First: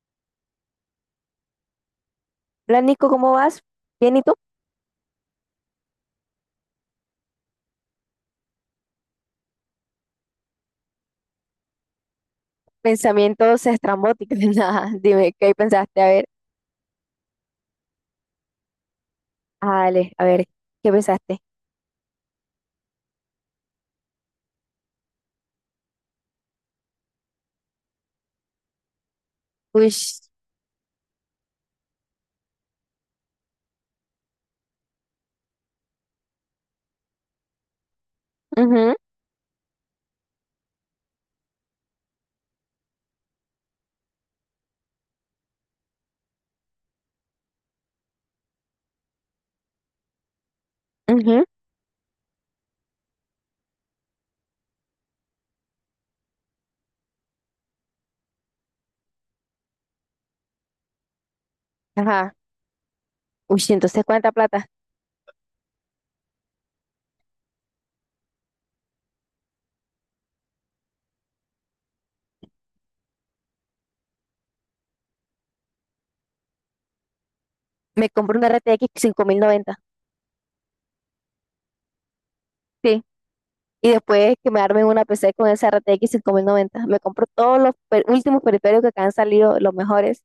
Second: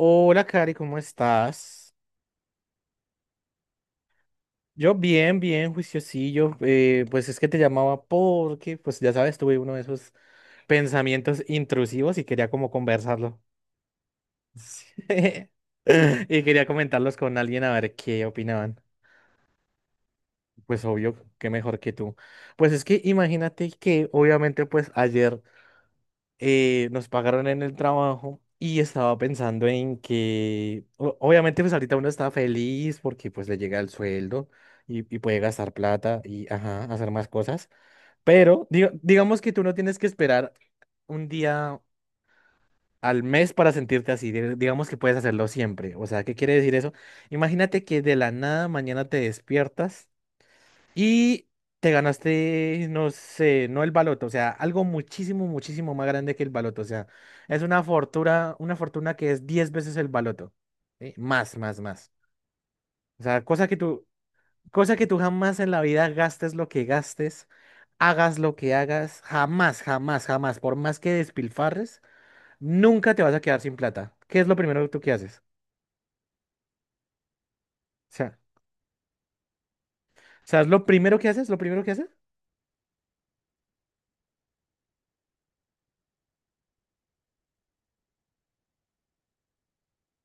Hola, Cari, ¿cómo estás? Hola, Nico, ¿cómo vas? Bien, ¿y tú? Yo bien, bien, juiciosillo. Pues es que te llamaba porque, pues ya sabes, tuve uno de esos pensamientos intrusivos y quería como conversarlo. Pensamientos estrambóticos. Sí. Nada, dime, ¿qué pensaste? A ver, Y quería comentarlos con alguien a ver qué opinaban. Ale, a ver, Pues ¿qué obvio, pensaste? qué mejor que tú. Pues es que imagínate que obviamente pues ayer nos pagaron en el trabajo y estaba pensando Uy, en que, obviamente, pues ahorita uno está feliz porque pues le llega el sueldo y puede gastar plata y, ajá, hacer más cosas, pero mhm, digamos que tú no tienes que esperar un día al mes para sentirte así, digamos que puedes hacerlo siempre, o sea, ¿qué quiere decir eso? Imagínate que de la nada mañana te despiertas. mhm, Y te ganaste, no sé, no el baloto, o sea, algo muchísimo, muchísimo más grande que el baloto. O sea, es una fortuna que es 10 veces el baloto. ¿Sí? Más, más, más. ajá. O sea, Uy, cosa sí, que entonces, tú, ¿cuánta plata? Cosa que tú jamás en la vida gastes lo que gastes, hagas lo que hagas, jamás, jamás, jamás, por más que despilfarres, nunca te vas a quedar sin plata. ¿Qué es lo primero que tú que haces? Me O sea, compro una RTX 90. ¿sabes lo primero que haces? ¿Lo primero que haces? Sí. Y después que me armen una PC con esa RTX 90. Me compro todos los últimos periféricos que han salido, los mejores.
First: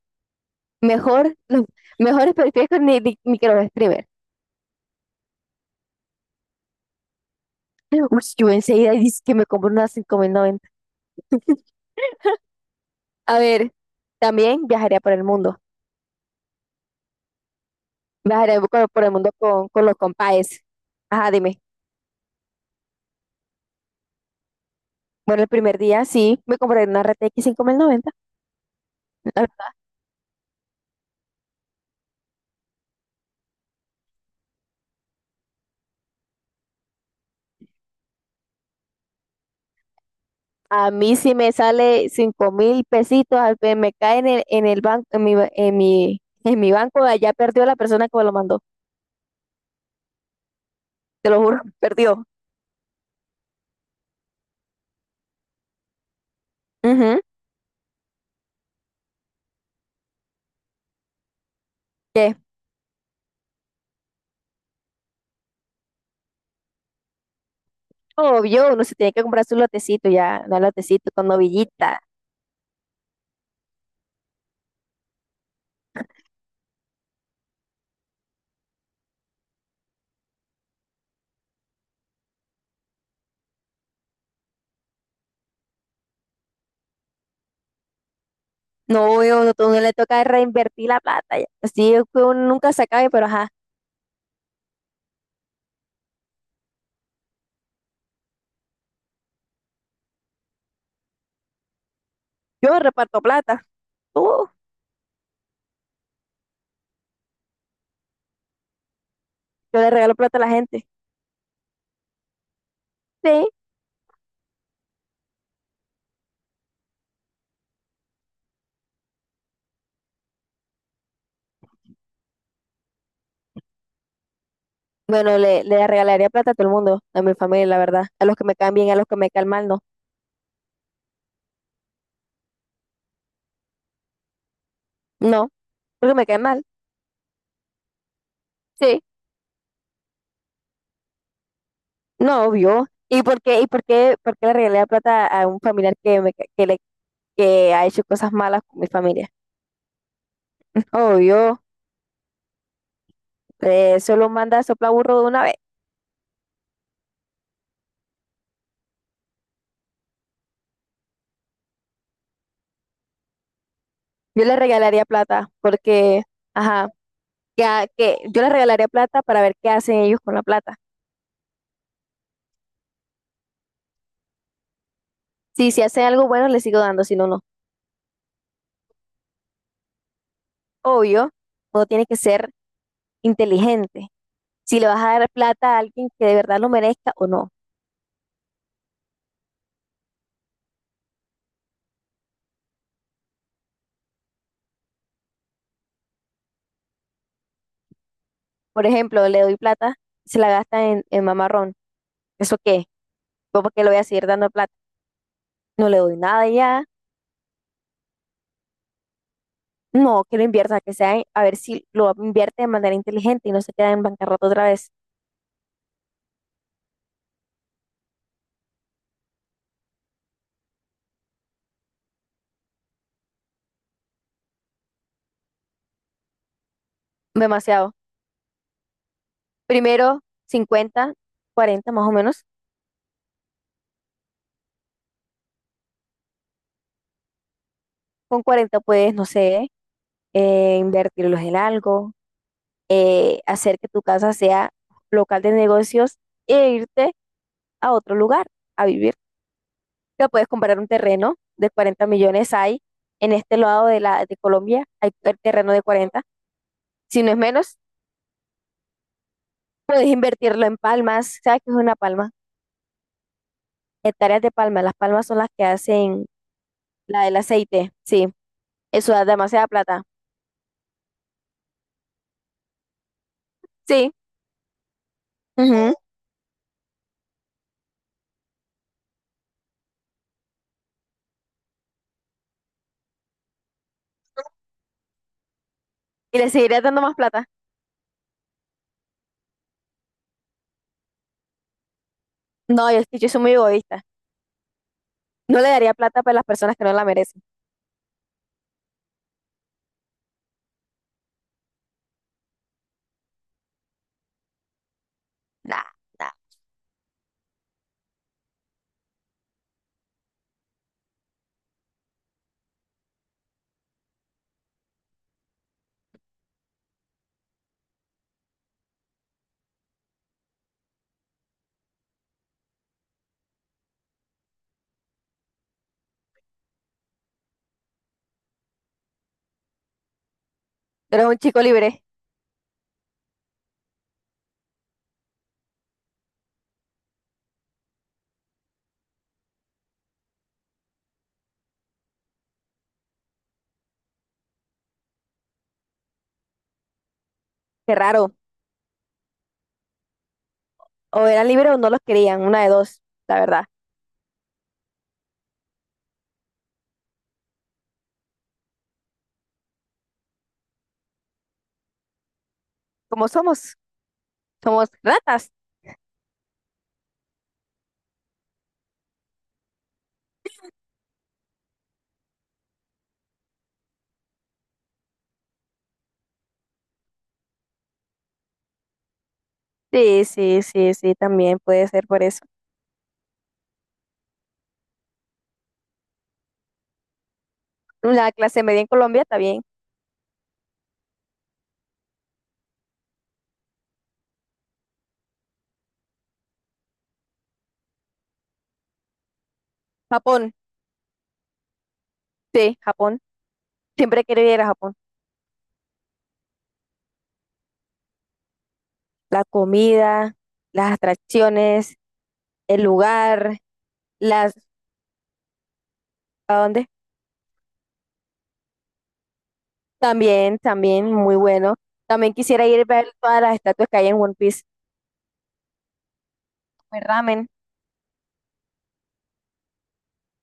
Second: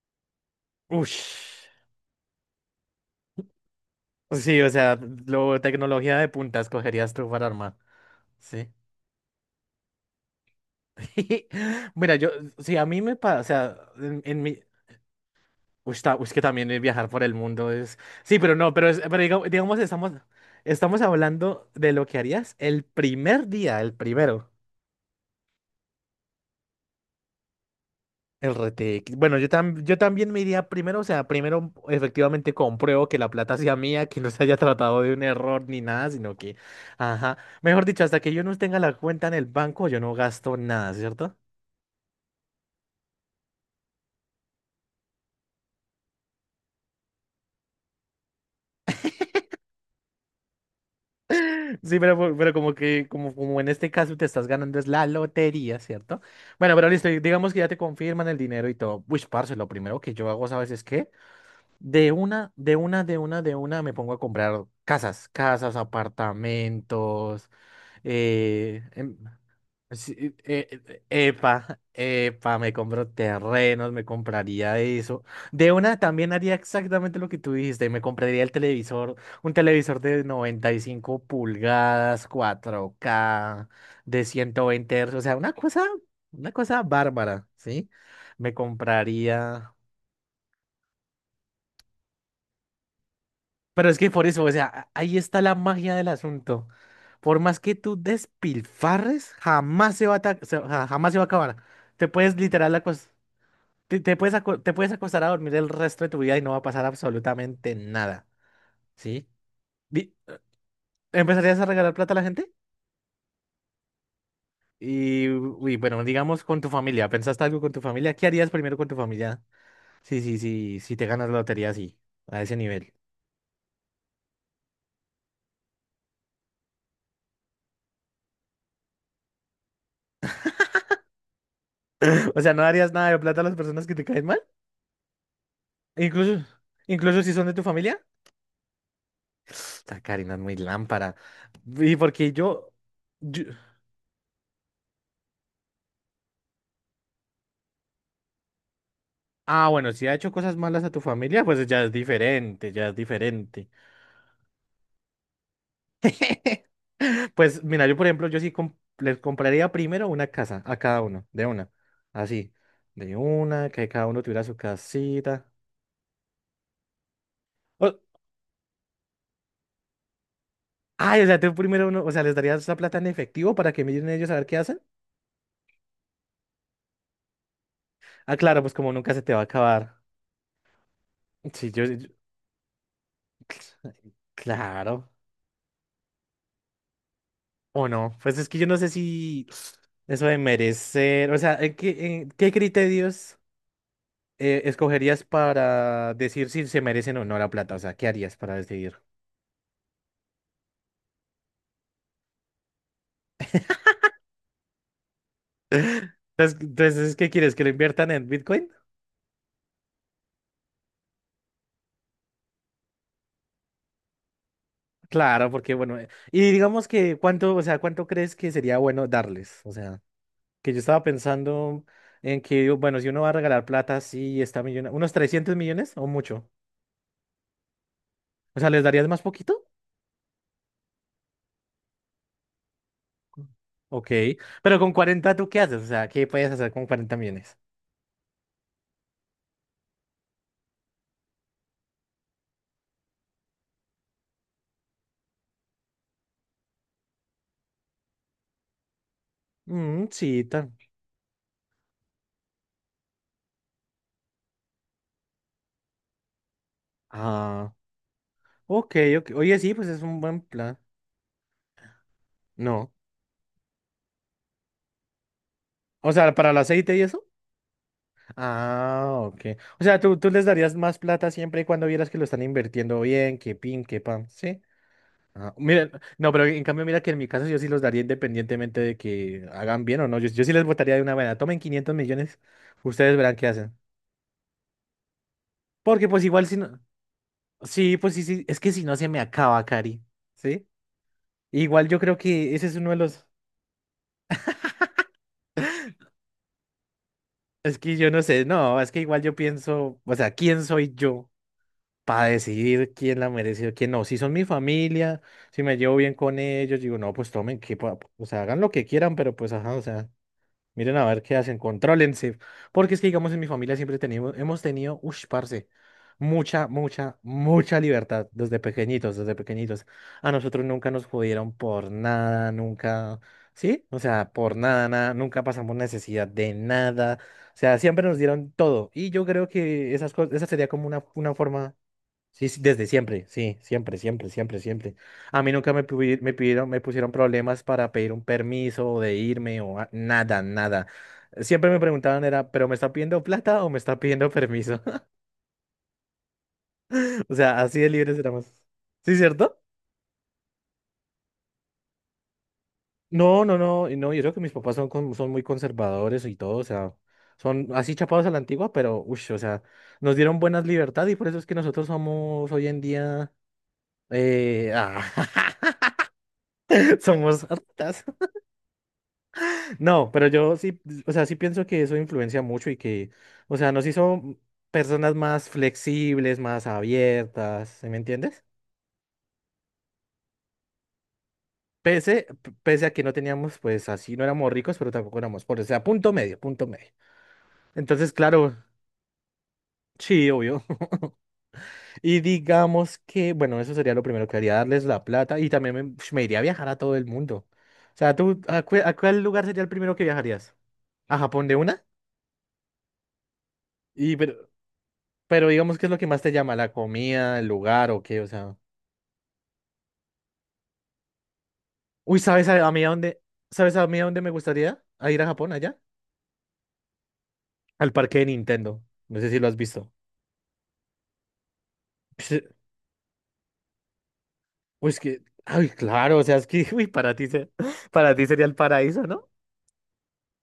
Mejor, los Ush. mejores periféricos ni que los streamers. Pues sí, o sea, lo, tecnología de punta escogerías tú para armar. Uy, yo Sí. enseguida dice que me compro una 5090. Mira, yo, sí, a mí me A pasa, o ver, sea, en mi. también viajaría por el mundo. Uy, uy, es que también el viajar por el mundo es. Sí, pero Viajaré no, pero, por, es, por el pero mundo con, digamos, con los compaes. estamos Ajá, dime. hablando de lo que harías el primer día, el primero. Bueno, el primer día sí, me compré una RTX 90. El RTX. Bueno, yo, yo también me iría primero, o sea, primero efectivamente compruebo que la plata sea mía, que no se haya tratado de un error ni nada, sino que, ajá, mejor dicho, hasta que yo no tenga la cuenta en el banco, yo no gasto A nada, mí sí ¿cierto? me sale 5.000 pesitos, me cae en el banco, en mi, ba- en mi banco, allá perdió la persona que me lo mandó, te lo juro, Sí, pero, perdió. Pero como que, como, como en este caso te estás ganando es la lotería, ¿cierto? Bueno, pero listo, y Ujú. digamos que ya te confirman el dinero y todo. Uy, parce, lo primero que yo hago, ¿sabes es qué? De ¿Qué? una, de una, de una, de una me pongo a comprar casas, casas, apartamentos. Obvio, Eh, uno se tiene em, que comprar su lotecito sí, eh, ya, un eh, lotecito con epa, novillita. epa, me compro terrenos, me compraría eso. De una también haría exactamente lo que tú dijiste, me compraría el televisor, un televisor de 95 pulgadas, 4K de 120 Hz, o sea, una cosa bárbara, ¿sí? Me No, obvio, no, compraría. uno le toca reinvertir la plata ya, así es que uno nunca se acabe, pero ajá, Pero es que por eso, o sea, ahí está la magia del asunto. Por más que tú despilfarres, jamás se va a, jamás se va a acabar. Te puedes literal yo acos- reparto plata. Te puedes Tú, te puedes acostar a dormir el resto de tu vida y no va a pasar absolutamente nada, ¿sí? yo le Di- regalo plata a la gente. ¿Empezarías a regalar plata a la gente? Sí, Y, uy, bueno, digamos con tu familia. ¿Pensaste algo con tu familia? ¿Qué harías primero con tu familia? Sí, sí, sí, si te ganas la lotería así, a ese nivel. bueno, le regalaría plata a todo el mundo, a mi familia, la verdad. A los que me caen bien, a los que me caen mal, no. O sea, ¿no darías nada de plata a las personas que te caen mal? No, porque me caen Incluso, mal. incluso si son de tu familia. Sí, Esta Karina es muy lámpara. Y porque no, yo, obvio. ¿Y por yo- qué, y por qué, por qué le regalaría plata a un familiar que, me, ca- que, le, que ha hecho cosas malas con mi familia? Ah, bueno, si ha hecho cosas malas a tu familia, Obvio, pues ya es diferente, ya es diferente. Solo manda a soplar burro de una vez. Pues mira, yo por ejemplo, yo sí les compraría primero una casa a cada uno, de una. Así, de una, que cada uno tuviera Yo su le regalaría casita. plata porque, ajá, O- que yo le regalaría plata para ver qué hacen ellos con la plata. ay, o sea, tú primero uno, o sea, les darías la plata en efectivo para que miren ellos a ver qué hacen. Sí, si hacen algo bueno, le sigo dando, si no, no. Ah, claro, pues como nunca se te va a acabar. Obvio, Sí, yo, uno tiene yo- que ser inteligente, si le vas claro. a dar plata a alguien que de verdad lo merezca o no. O no, pues es que yo no sé si eso de merecer, o sea, ¿qué criterios escogerías para decir si se merecen o no la plata? O sea, ¿qué harías para Por decidir? ejemplo, le doy plata, se la gasta en mamarrón. ¿Eso qué? ¿Yo por qué le voy a seguir dando plata? No le doy nada Entonces, ya. entonces, ¿qué quieres? ¿Que lo inviertan en Bitcoin? No, que lo invierta, que sea, a ver si lo invierte de manera inteligente y no se queda en bancarrota otra vez. Claro, porque bueno, y digamos que cuánto, o sea, ¿cuánto crees que sería bueno darles? O sea, que yo estaba pensando en que, bueno, si uno va a regalar plata, sí, está millona, unos 300 millones o mucho. Demasiado. O sea, ¿les darías más poquito? Primero, 50, 40 más o menos. Ok, pero con 40 ¿tú qué haces? O sea, ¿qué puedes hacer con 40 millones? Con 40 puedes, no sé, invertirlos en algo, hacer que tu casa sea local de negocios e irte a otro lugar a vivir. Mm, Que sí, puedes tan. comprar un terreno de 40 millones, hay en este lado de la de Colombia, hay el terreno de 40, si no es menos, Ok, ok. Oye, sí, pues es puedes un buen invertirlo en plan. palmas. ¿Sabes qué es una palma? No. Hectáreas de palma, las palmas son las que O hacen sea, para el aceite y la eso. del aceite, sí, eso Ah, da ok. demasiada O sea, plata, tú les darías más plata siempre y cuando vieras que lo están invirtiendo bien, que pin, que sí, pan, ¿sí? Ah, mira, ujú. no, pero en cambio, mira que en mi caso yo sí los daría independientemente de que hagan bien o no. Yo sí les votaría de una manera. Tomen 500 millones, ustedes verán qué hacen. Porque pues Y igual le si no... seguiría dando más plata. Sí, pues sí, sí. Es que si no se me acaba, Cari. ¿Sí? Igual yo creo que ese es uno No, de yo, es que los... yo soy muy egoísta, no le daría plata para las personas que no la merecen. Es que yo no sé, no, es que igual yo pienso, o sea, ¿quién soy yo para decidir quién la merece o quién no? Si son mi familia, si me Nah, llevo bien nah, con ellos, digo, no, pues tomen, que, o sea, hagan lo que quieran, pero pues, ajá, o sea. Miren a ver qué hacen, contrólense. Porque es que, digamos, en mi familia siempre tenemos, hemos tenido, ush, parce, mucha, mucha, mucha libertad desde pequeñitos, desde pequeñitos. A nosotros nunca nos jodieron por nada, nunca, ¿sí? O sea, por nada, nada, nunca pasamos necesidad de nada. O sea, siempre nos dieron todo. Y yo creo que esas cosas, esa sería como tú eres una un chico forma. libre, Sí, sí, desde siempre, sí, siempre, siempre, siempre, siempre. A mí nunca me pidieron, me pusieron problemas para pedir un permiso o de irme nada, nada. Siempre me preguntaban era, ¿pero me está pidiendo plata o me está pidiendo permiso? O sea, así de qué libres raro, éramos. ¿Sí, cierto? o eran libres o no los querían, una de dos, la No, no, verdad, no, y no, yo creo que mis papás son, son muy conservadores y todo, o sea, son así chapados a la antigua, pero, uff, o sea, nos dieron buenas libertades y por eso es que nosotros somos hoy en como día, somos, eh, somos ah, ratas. somos hartas. No, pero yo sí, o sea, sí pienso que eso influencia mucho y que, o sea, nos hizo personas más flexibles, más abiertas, ¿sí me entiendes? Sí, sí, sí, sí, también puede ser por Pese, eso. pese a que no teníamos, pues así, no éramos ricos, pero tampoco éramos pobres, o sea, punto medio, punto medio. Entonces, La claro, clase media en Colombia está bien. sí, obvio. Y digamos que, bueno, eso sería lo primero que haría, darles la plata y también me, ush, me iría a viajar a todo el mundo. O sea, ¿tú a, a cuál lugar sería el primero que Japón, viajarías? ¿A Japón de una? sí, Japón. Y Siempre pero, quiero ir a Japón. Pero digamos, ¿qué es lo que más te llama? ¿La comida, el lugar o qué? O sea. La comida, las atracciones, Uy, ¿sabes a el mí a dónde? lugar, ¿Sabes a mí a dónde me las. gustaría? ¿A ir a Japón allá? ¿A dónde? Al parque de Nintendo. No sé si lo has visto. También, también, muy bueno. También quisiera ir a ver todas las estatuas que hay en One Piece. Uy, es que. Ay, claro, o sea, es que uy, Comer para ti ramen. Para ti sería el paraíso, ¿no?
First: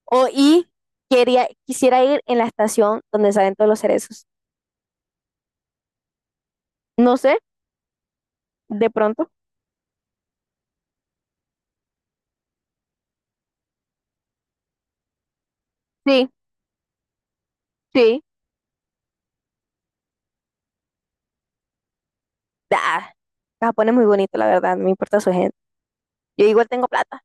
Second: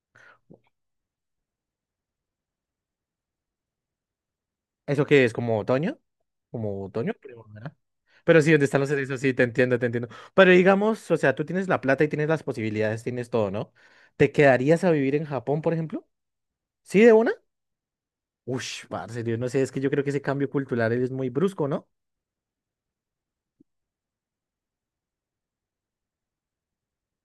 O y quisiera ir en la estación donde salen todos los cerezos. ¿Eso qué es? ¿Como otoño? Como otoño, No sé, primavera. Pero sí, ¿dónde están de los cerezos? pronto. Sí, te entiendo, te entiendo. Pero digamos, o sea, tú tienes la plata y tienes las posibilidades, tienes todo, ¿no? ¿Te quedarías a vivir en Japón, por ejemplo? Sí, ¿Sí, de una? sí. Ush, parce, Dios, no sé, es que yo creo que ese cambio cultural es muy brusco, ¿no? Ah, Japón es muy bonito, la verdad, no me importa su gente. Yo igual tengo plata.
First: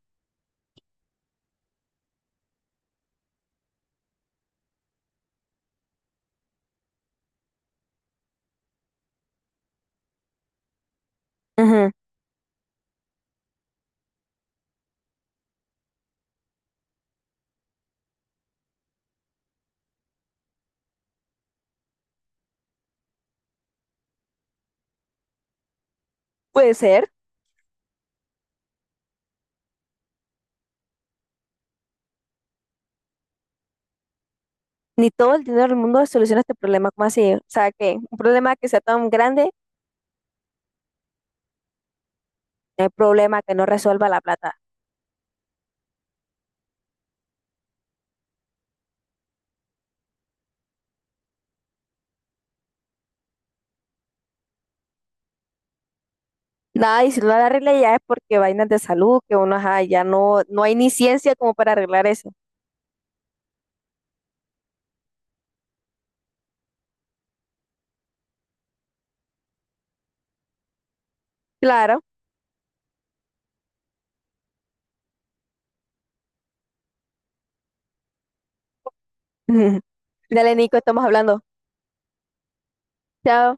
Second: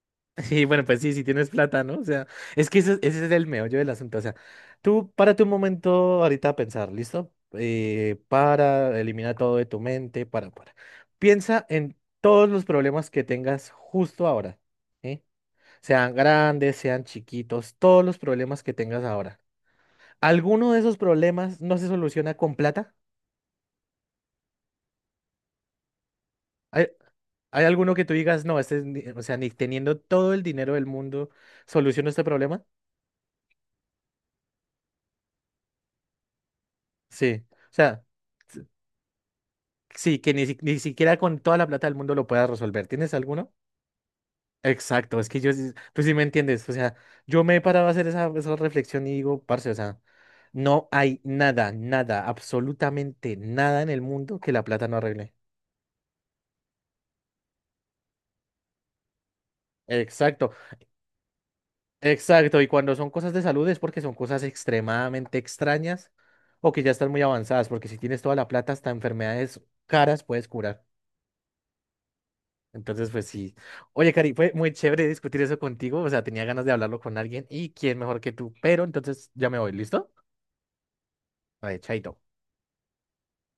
Sí, bueno, pues sí, si tienes plata, ¿no? O sea, es que ese es el meollo del asunto. O sea, tú párate un momento ahorita a pensar, ¿listo? Para, elimina todo de tu mente, para, para. Piensa Ujú. en todos los problemas que tengas justo ahora, ¿sí? Sean grandes, sean chiquitos, todos los problemas que tengas ahora. ¿Alguno de esos problemas no se soluciona con plata? Puede ser, ¿Hay alguno que tú digas, no, este, es ni- o sea, ni teniendo todo el dinero del mundo, soluciono este problema? ni todo el dinero del mundo soluciona este problema, ¿como así? O Sí. O sea, que sea, un problema s- que sea tan grande, sí, que ni, ni siquiera con toda la plata del mundo lo puedas no resolver. hay ¿Tienes problema alguno? que no resuelva la plata. Exacto, es que yo, tú sí me entiendes. O sea, yo me he parado a hacer esa, esa reflexión y digo, parce, o sea, no hay nada, nada, absolutamente nada en el mundo que la plata no arregle. Nada, y si no la arregla ya es porque vainas de salud, que uno, ajá, ya no, Exacto. no hay ni ciencia como para arreglar eso. Exacto, y cuando son cosas de salud es porque son cosas extremadamente extrañas o que ya están muy avanzadas, porque si tienes toda la plata, hasta enfermedades caras puedes curar. Claro. Entonces, pues sí. Oye, Cari, fue muy chévere discutir eso contigo, o sea, tenía ganas de hablarlo con alguien y quién mejor que tú, pero entonces ya me voy, ¿listo? Dale, Nico, estamos hablando. Vale, chaito. Chao.